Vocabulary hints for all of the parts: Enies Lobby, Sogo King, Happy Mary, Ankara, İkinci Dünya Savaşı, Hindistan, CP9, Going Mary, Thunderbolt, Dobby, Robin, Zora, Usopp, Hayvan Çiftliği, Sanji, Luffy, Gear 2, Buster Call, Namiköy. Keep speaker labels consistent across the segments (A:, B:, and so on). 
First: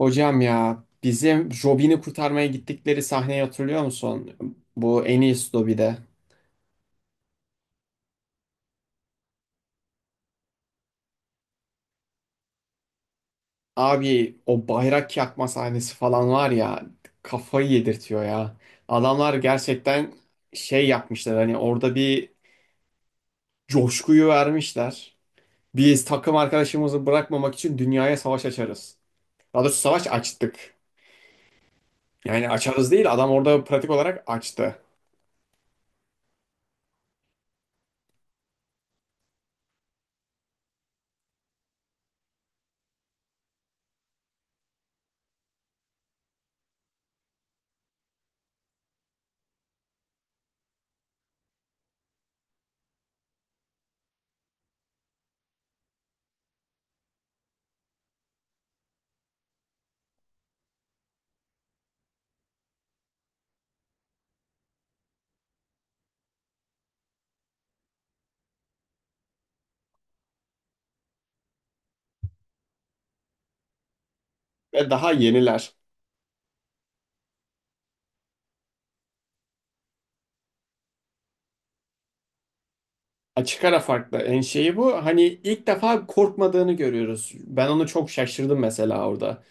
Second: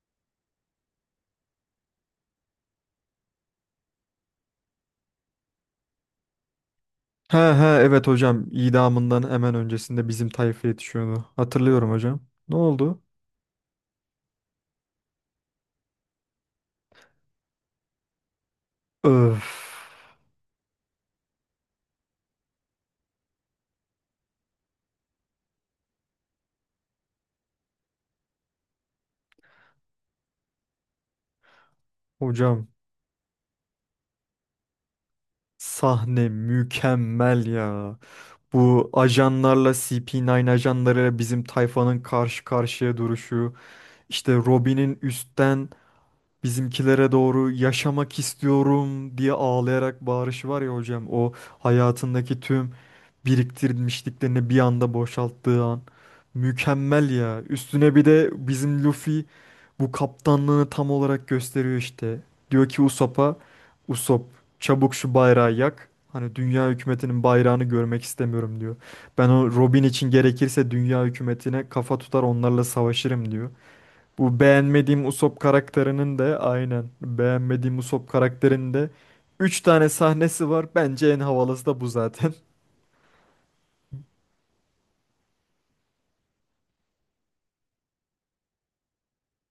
A: Hocam ya bizim Robin'i kurtarmaya gittikleri sahneyi hatırlıyor musun? Bu en iyisi Dobby'de.
B: He he, evet hocam, idamından hemen öncesinde bizim tayfa yetişiyordu. Hatırlıyorum hocam. Ne oldu?
A: Abi o bayrak yakma sahnesi falan var ya, kafayı yedirtiyor ya. Adamlar
B: Öf
A: gerçekten şey yapmışlar, hani orada bir coşkuyu vermişler. Biz takım arkadaşımızı bırakmamak için dünyaya savaş açarız. Daha doğrusu savaş açtık. Yani
B: hocam,
A: açarız değil, adam orada pratik olarak açtı.
B: sahne mükemmel ya. Bu ajanlarla CP9 ajanlarıyla bizim tayfanın karşı karşıya duruşu. İşte Robin'in üstten bizimkilere doğru yaşamak istiyorum diye ağlayarak bağırışı var ya hocam. O hayatındaki tüm biriktirmişliklerini bir anda boşalttığı an. Mükemmel ya. Üstüne bir de bizim Luffy bu kaptanlığını tam olarak gösteriyor işte. Diyor ki Usopp'a, Usopp çabuk şu bayrağı yak. Hani dünya hükümetinin bayrağını görmek istemiyorum diyor. Ben o Robin için gerekirse dünya hükümetine kafa tutar onlarla savaşırım diyor. Bu
A: Ve
B: beğenmediğim
A: daha
B: Usopp
A: yeniler.
B: karakterinin de aynen beğenmediğim Usopp karakterinin de 3 tane sahnesi var. Bence en havalısı da bu zaten.
A: Açık ara farklı. En şeyi bu. Hani ilk defa korkmadığını görüyoruz. Ben onu çok şaşırdım mesela orada.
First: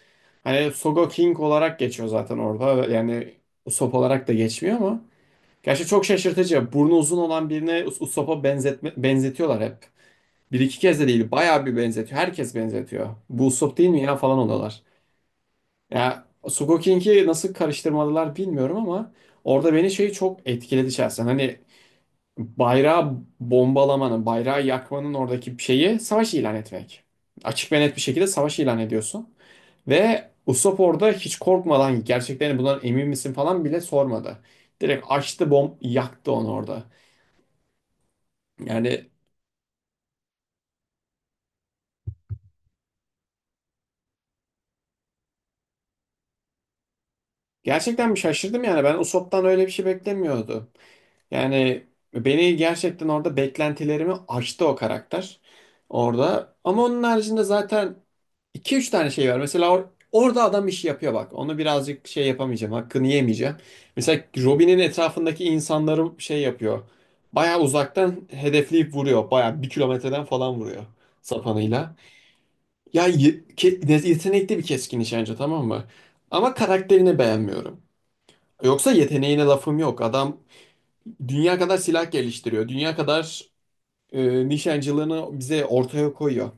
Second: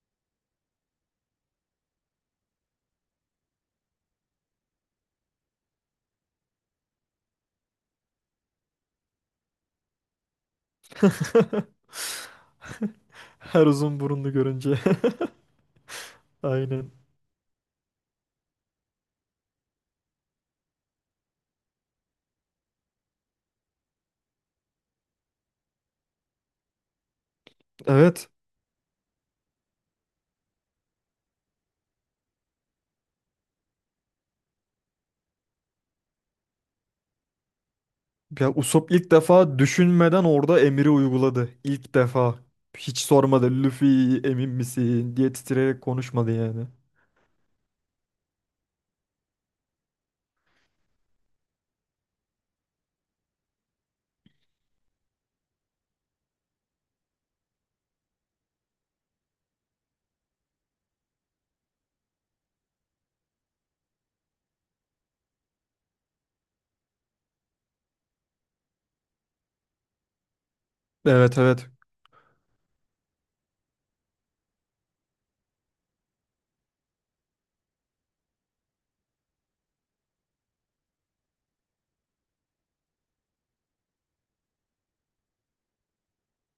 A: Hani Sogo King olarak geçiyor zaten orada. Yani Usopp olarak da geçmiyor ama. Gerçi çok şaşırtıcı. Burnu uzun olan birine Usopp'a benzetme, benzetiyorlar hep. Bir iki kez de değil. Bayağı bir benzetiyor. Herkes benzetiyor. Bu
B: Her
A: Usopp değil
B: uzun
A: mi ya
B: burunlu
A: falan
B: görünce.
A: oluyorlar. Ya Sogo
B: Aynen.
A: King'i nasıl karıştırmadılar bilmiyorum ama orada beni şey çok etkiledi şahsen. Hani bayrağı bombalamanın, bayrağı yakmanın oradaki şeyi savaş ilan etmek. Açık ve net bir şekilde
B: Evet.
A: savaş ilan ediyorsun. Ve Usopp orada hiç korkmadan gerçeklerini bundan emin misin falan bile sormadı. Direkt açtı, bomb yaktı onu orada.
B: Ya Usopp
A: Yani
B: ilk defa düşünmeden orada emiri uyguladı. İlk defa. Hiç sormadı. Luffy emin misin diye titreyerek konuşmadı yani.
A: gerçekten bir şaşırdım, yani ben Usopp'tan öyle bir şey beklemiyordu. Yani beni gerçekten orada beklentilerimi aştı o karakter orada. Ama onun haricinde zaten iki üç tane şey var. Mesela orada adam işi yapıyor bak. Onu birazcık şey yapamayacağım, hakkını yemeyeceğim. Mesela Robin'in etrafındaki insanları şey yapıyor. Bayağı uzaktan hedefleyip vuruyor. Bayağı 1 kilometreden falan vuruyor
B: Evet, evet.
A: sapanıyla. Ya yetenekli bir keskin nişancı, tamam mı? Ama karakterini beğenmiyorum. Yoksa yeteneğine lafım yok. Adam dünya kadar silah geliştiriyor. Dünya kadar nişancılığını bize ortaya koyuyor.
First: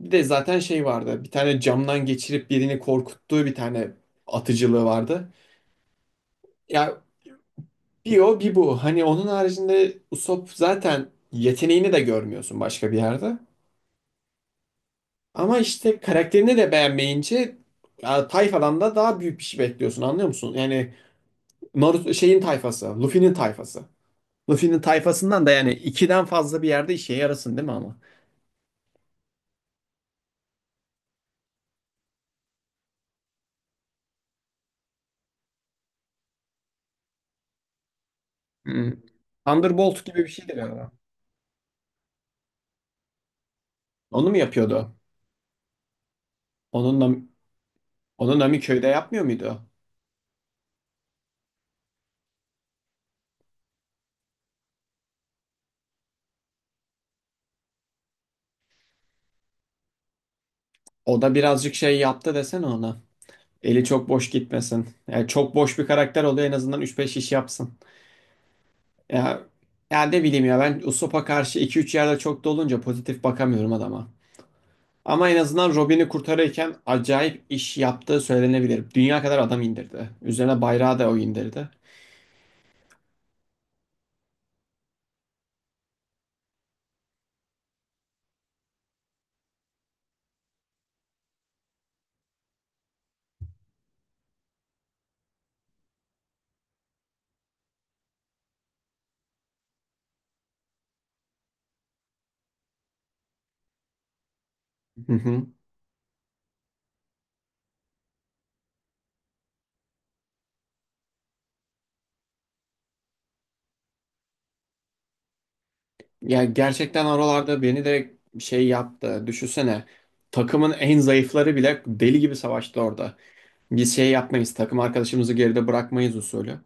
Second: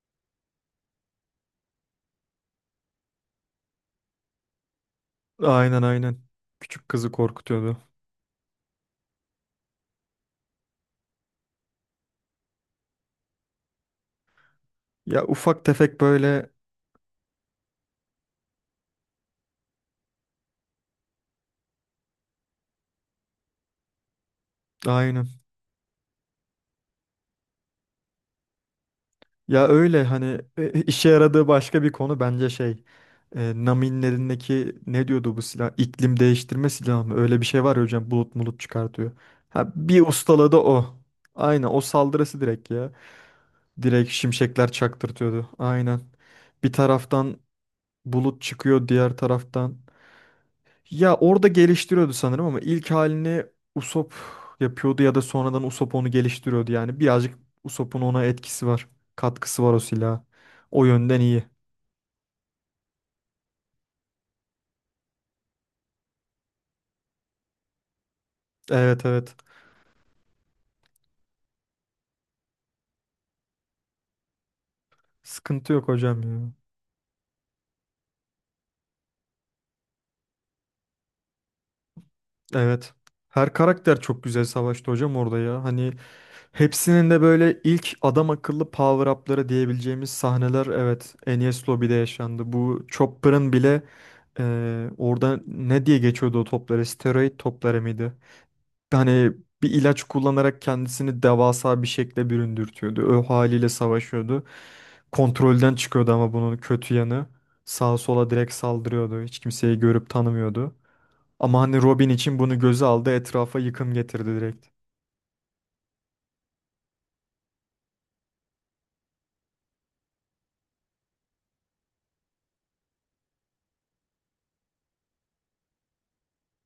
A: Bir de zaten şey vardı. Bir tane camdan geçirip birini korkuttuğu bir tane atıcılığı vardı.
B: Aynen, aynen. Küçük
A: Ya
B: kızı korkutuyordu.
A: bir o bir bu. Hani onun haricinde Usopp zaten yeteneğini de görmüyorsun başka bir yerde.
B: Ya
A: Ama
B: ufak
A: işte
B: tefek böyle.
A: karakterini de beğenmeyince ya, tayfadan da daha büyük bir şey bekliyorsun, anlıyor musun? Yani Naruto şeyin tayfası, Luffy'nin tayfası. Luffy'nin
B: Aynen.
A: tayfasından da yani ikiden fazla bir yerde işe yarasın değil mi ama?
B: Ya öyle hani işe yaradığı başka bir konu bence şey, Nami'nin elindeki ne diyordu, bu silah iklim değiştirme silahı mı, öyle bir şey var ya hocam, bulut mulut çıkartıyor. Ha, bir
A: Thunderbolt gibi bir şeydi
B: ustaladı
A: galiba.
B: o. Aynen o saldırısı direkt ya. Direkt
A: Onu mu
B: şimşekler
A: yapıyordu?
B: çaktırtıyordu. Aynen. Bir
A: Onunla,
B: taraftan
A: onu
B: bulut
A: Namiköy'de
B: çıkıyor diğer
A: yapmıyor muydu?
B: taraftan. Ya orada geliştiriyordu sanırım ama ilk halini Usopp yapıyordu, ya da sonradan Usopp onu geliştiriyordu yani. Birazcık Usopp'un ona etkisi var. Katkısı var o silaha. O yönden
A: O da
B: iyi.
A: birazcık şey yaptı desene ona. Eli çok boş gitmesin. Yani çok boş bir karakter oluyor, en azından üç beş iş yapsın.
B: Evet, evet.
A: Ya, ya ne bileyim ya, ben Usopp'a karşı iki üç yerde çok dolunca pozitif bakamıyorum adama. Ama en
B: Sıkıntı
A: azından
B: yok
A: Robin'i
B: hocam ya.
A: kurtarırken acayip iş yaptığı söylenebilir. Dünya kadar adam indirdi. Üzerine bayrağı da o indirdi.
B: Evet. Her karakter çok güzel savaştı hocam orada ya. Hani hepsinin de böyle ilk adam akıllı power up'ları diyebileceğimiz sahneler, evet, Enies Lobby'de yaşandı. Bu Chopper'ın bile orada ne diye geçiyordu o topları? Steroid topları mıydı? Hani bir ilaç kullanarak kendisini devasa bir şekle büründürtüyordu. O haliyle savaşıyordu.
A: Hı hı.
B: Kontrolden çıkıyordu ama bunun kötü yanı. Sağa sola direkt saldırıyordu. Hiç kimseyi görüp tanımıyordu. Ama hani Robin için bunu göze aldı, etrafa yıkım getirdi direkt.
A: Ya gerçekten oralarda beni de şey yaptı. Düşünsene. Takımın en zayıfları bile deli gibi savaştı orada. Biz şey yapmayız. Takım arkadaşımızı geride bırakmayız usulü.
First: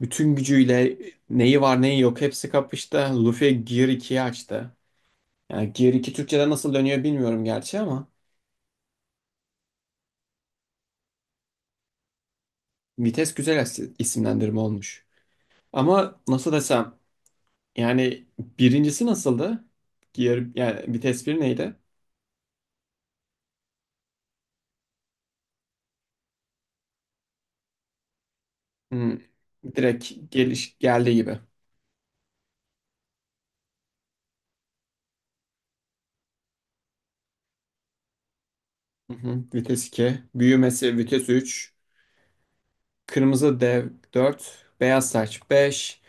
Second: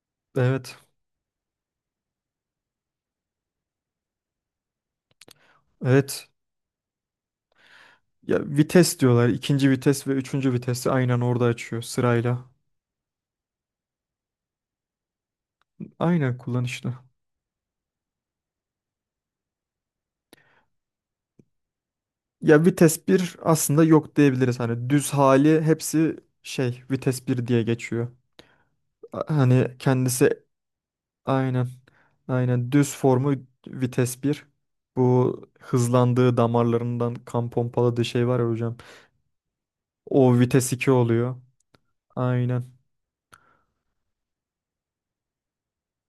A: Bütün
B: Evet.
A: gücüyle neyi var neyi yok hepsi kapıştı. Luffy Gear 2'yi açtı. Yani Gear 2
B: Evet.
A: Türkçe'de nasıl dönüyor bilmiyorum gerçi ama.
B: Ya vites diyorlar. İkinci vites ve üçüncü vitesi aynen orada açıyor sırayla.
A: Vites güzel isimlendirme olmuş. Ama
B: Aynen,
A: nasıl
B: kullanışlı.
A: desem, yani birincisi nasıldı? Diğer, yani vites bir neydi?
B: Ya vites bir aslında yok diyebiliriz. Hani düz hali hepsi şey vites bir diye geçiyor.
A: Hmm,
B: Hani
A: direkt
B: kendisi
A: geliş geldiği gibi.
B: aynen, aynen düz formu vites bir. Bu hızlandığı, damarlarından kan pompaladığı şey var ya hocam.
A: Hı hı. Vites 2,
B: O vites 2
A: büyümesi vites
B: oluyor.
A: 3,
B: Aynen.
A: kırmızı dev 4, beyaz saç 5.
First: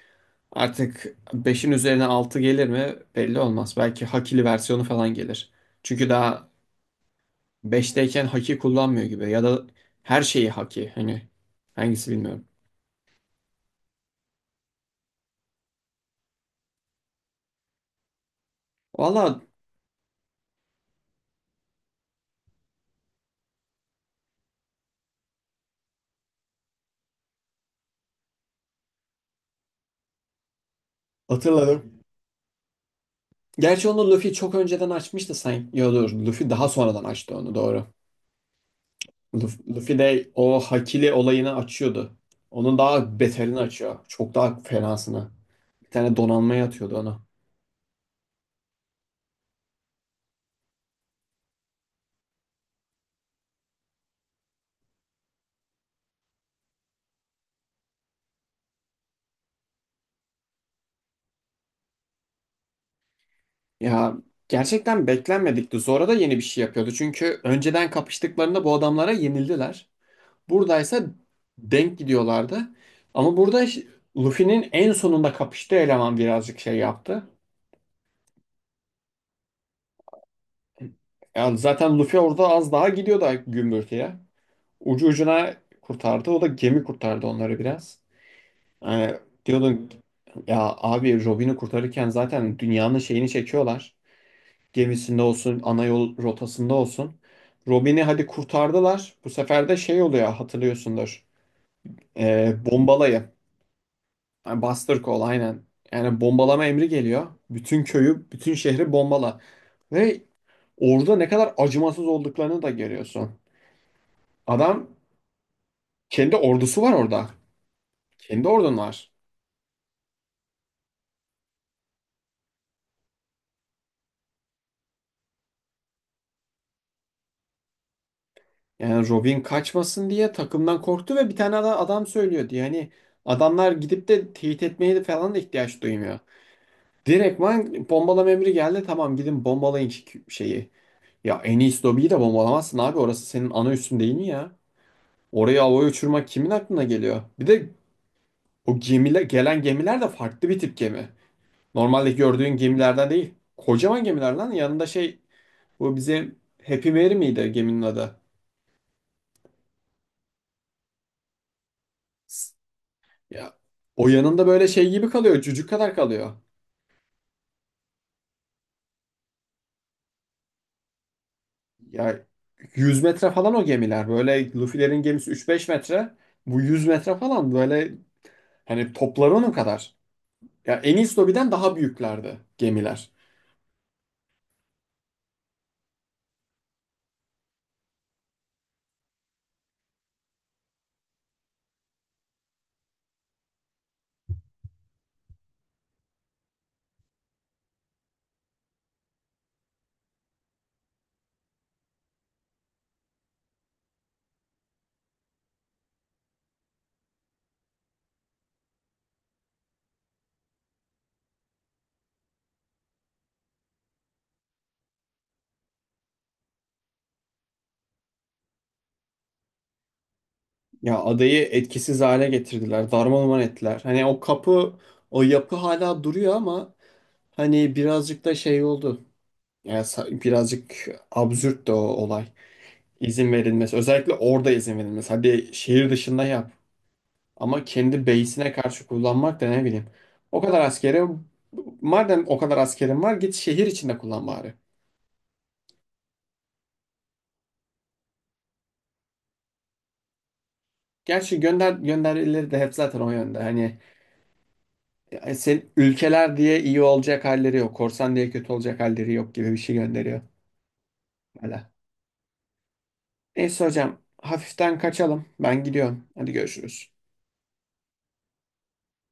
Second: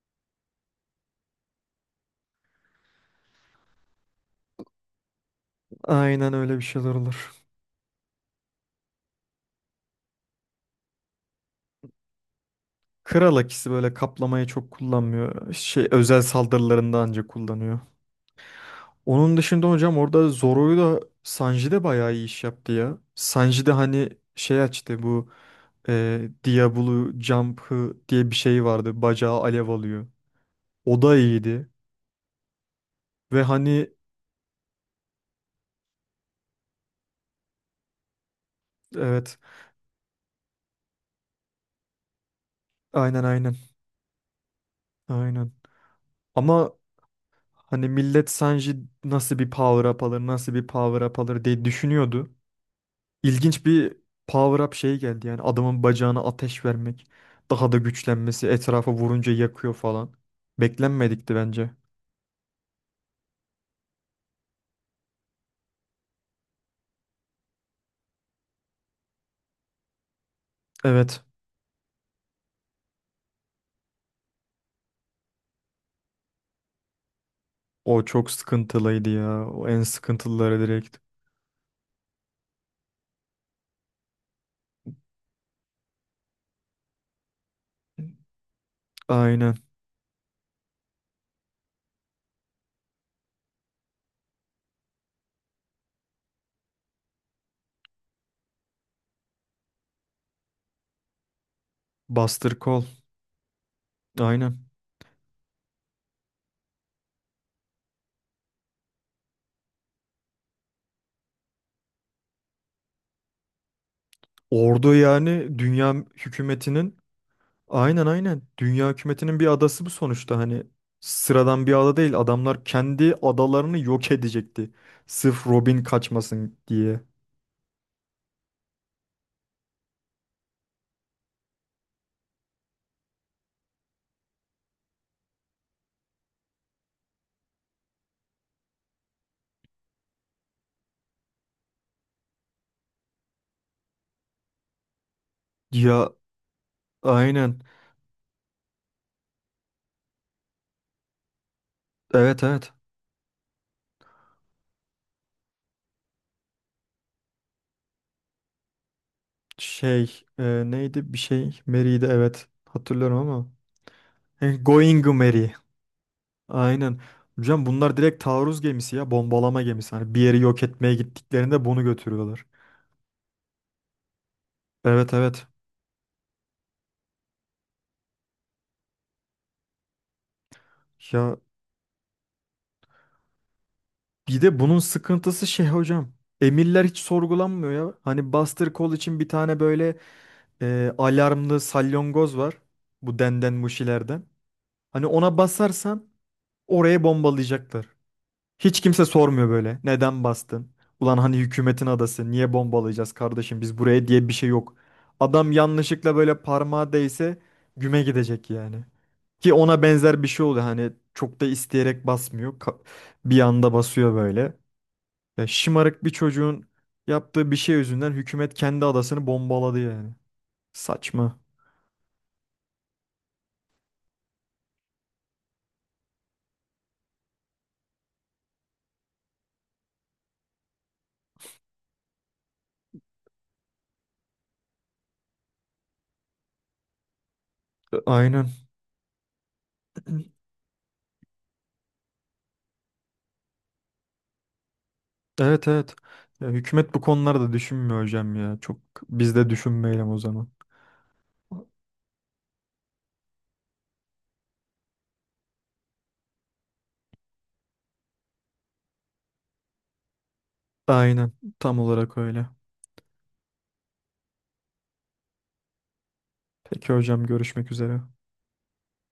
A: Artık 5'in üzerine 6 gelir mi belli olmaz. Belki hakili versiyonu falan gelir. Çünkü
B: Aynen,
A: daha
B: öyle bir şeyler olur.
A: 5'teyken haki kullanmıyor gibi, ya da her şeyi haki, hani hangisi bilmiyorum.
B: Kral akisi böyle kaplamayı çok kullanmıyor. Şey, özel saldırılarında ancak kullanıyor. Onun
A: Valla
B: dışında hocam orada Zoro'yu da Sanji de bayağı iyi iş yaptı ya. Sanji de hani şey açtı, bu Diablo Jump'ı diye bir şey vardı. Bacağı alev alıyor. O da iyiydi.
A: hatırladım.
B: Ve
A: Gerçi
B: hani
A: onu Luffy çok önceden açmıştı sanki. Yo dur, Luffy daha sonradan açtı onu, doğru.
B: evet,
A: Luffy de o Hakili olayını açıyordu. Onun daha
B: aynen, aynen,
A: beterini açıyor. Çok daha fenasını.
B: aynen.
A: Bir tane donanmaya
B: Ama
A: atıyordu onu.
B: hani millet Sanji nasıl bir power up alır, nasıl bir power up alır diye düşünüyordu. İlginç bir power up şey geldi yani, adamın bacağına ateş vermek. Daha da güçlenmesi, etrafa vurunca yakıyor falan. Beklenmedikti bence.
A: Ya gerçekten beklenmedikti. Zora da yeni bir şey yapıyordu. Çünkü önceden kapıştıklarında bu adamlara yenildiler. Buradaysa
B: Evet,
A: denk gidiyorlardı. Ama burada Luffy'nin en sonunda kapıştığı eleman birazcık şey yaptı.
B: o çok sıkıntılıydı ya. O en sıkıntılıları direkt.
A: Ya zaten Luffy orada az daha gidiyordu gümbürtüye. Ucu ucuna kurtardı. O da gemi kurtardı onları biraz. Yani
B: Aynen.
A: diyordun ya abi, Robin'i kurtarırken zaten dünyanın şeyini çekiyorlar. Gemisinde olsun, ana yol rotasında olsun. Robin'i hadi kurtardılar. Bu sefer de şey oluyor, hatırlıyorsundur.
B: Buster Call.
A: Bombalayı. Yani
B: Aynen.
A: Buster Call aynen. Yani bombalama emri geliyor. Bütün köyü, bütün şehri bombala. Ve orada ne kadar acımasız olduklarını da görüyorsun. Adam
B: Ordu yani dünya
A: kendi ordusu var
B: hükümetinin.
A: orada.
B: Aynen, aynen.
A: Kendi ordun
B: Dünya
A: var.
B: hükümetinin bir adası bu sonuçta, hani sıradan bir ada değil. Adamlar kendi adalarını yok edecekti. Sırf Robin kaçmasın diye.
A: Yani Robin kaçmasın diye takımdan korktu ve bir tane adam söylüyor diye. Hani adamlar gidip de teyit etmeye de falan da ihtiyaç duymuyor. Direktman bombalama emri geldi. Tamam, gidin bombalayın şeyi. Ya en iyisi lobiyi de bombalamazsın abi. Orası senin ana üssün değil mi ya? Oraya havaya
B: Ya
A: uçurmak kimin aklına geliyor? Bir
B: aynen.
A: de o gemiler, gelen gemiler de farklı bir tip gemi. Normalde
B: Evet,
A: gördüğün
B: evet.
A: gemilerden değil. Kocaman gemiler lan yanında, şey, bu bize Happy Mary miydi geminin adı?
B: Şey, neydi, bir şey Mary'di, evet. Hatırlıyorum ama.
A: Ya o yanında böyle şey
B: Going
A: gibi kalıyor.
B: Mary.
A: Cücük kadar kalıyor.
B: Aynen. Hocam bunlar direkt taarruz gemisi ya, bombalama gemisi. Hani bir yeri yok etmeye gittiklerinde bunu
A: Ya
B: götürüyorlar.
A: 100 metre falan o gemiler. Böyle Luffy'lerin
B: Evet,
A: gemisi
B: evet.
A: üç beş metre. Bu 100 metre falan böyle, hani topları onun kadar. Ya Enies
B: Ya,
A: Lobby'den daha büyüklerdi gemiler.
B: bir de bunun sıkıntısı şey hocam. Emirler hiç sorgulanmıyor ya. Hani Buster Call için bir tane böyle alarmlı salyongoz var. Bu denden muşilerden. Hani ona basarsan oraya bombalayacaklar. Hiç kimse sormuyor böyle. Neden bastın? Ulan hani hükümetin adası, niye bombalayacağız kardeşim biz buraya diye bir şey yok. Adam yanlışlıkla böyle parmağı değse güme gidecek yani. Ki ona benzer bir şey oluyor. Hani çok da isteyerek basmıyor. Bir anda basıyor böyle. Ya şımarık bir çocuğun yaptığı bir şey yüzünden hükümet kendi adasını bombaladı yani.
A: Ya
B: Saçma.
A: adayı etkisiz hale getirdiler. Darmaduman ettiler. Hani o kapı, o yapı hala duruyor ama hani birazcık da şey oldu. Ya birazcık absürt de o olay. İzin verilmesi. Özellikle orada izin verilmesi. Hadi şehir dışında yap. Ama kendi
B: Aynen.
A: base'ine karşı kullanmak da ne bileyim. O kadar askeri, madem o kadar askerin var git şehir içinde kullan bari.
B: Evet, evet. Ya hükümet bu konularda düşünmüyor hocam ya. Çok, biz de düşünmeyelim o zaman.
A: Gerçi gönder gönderileri de hep zaten o yönde. Hani sen ülkeler diye iyi olacak halleri yok. Korsan diye kötü olacak halleri yok gibi bir şey gönderiyor.
B: Aynen.
A: Hala.
B: Tam olarak öyle.
A: Neyse hocam, hafiften kaçalım. Ben gidiyorum. Hadi görüşürüz.
B: Peki hocam, görüşmek üzere.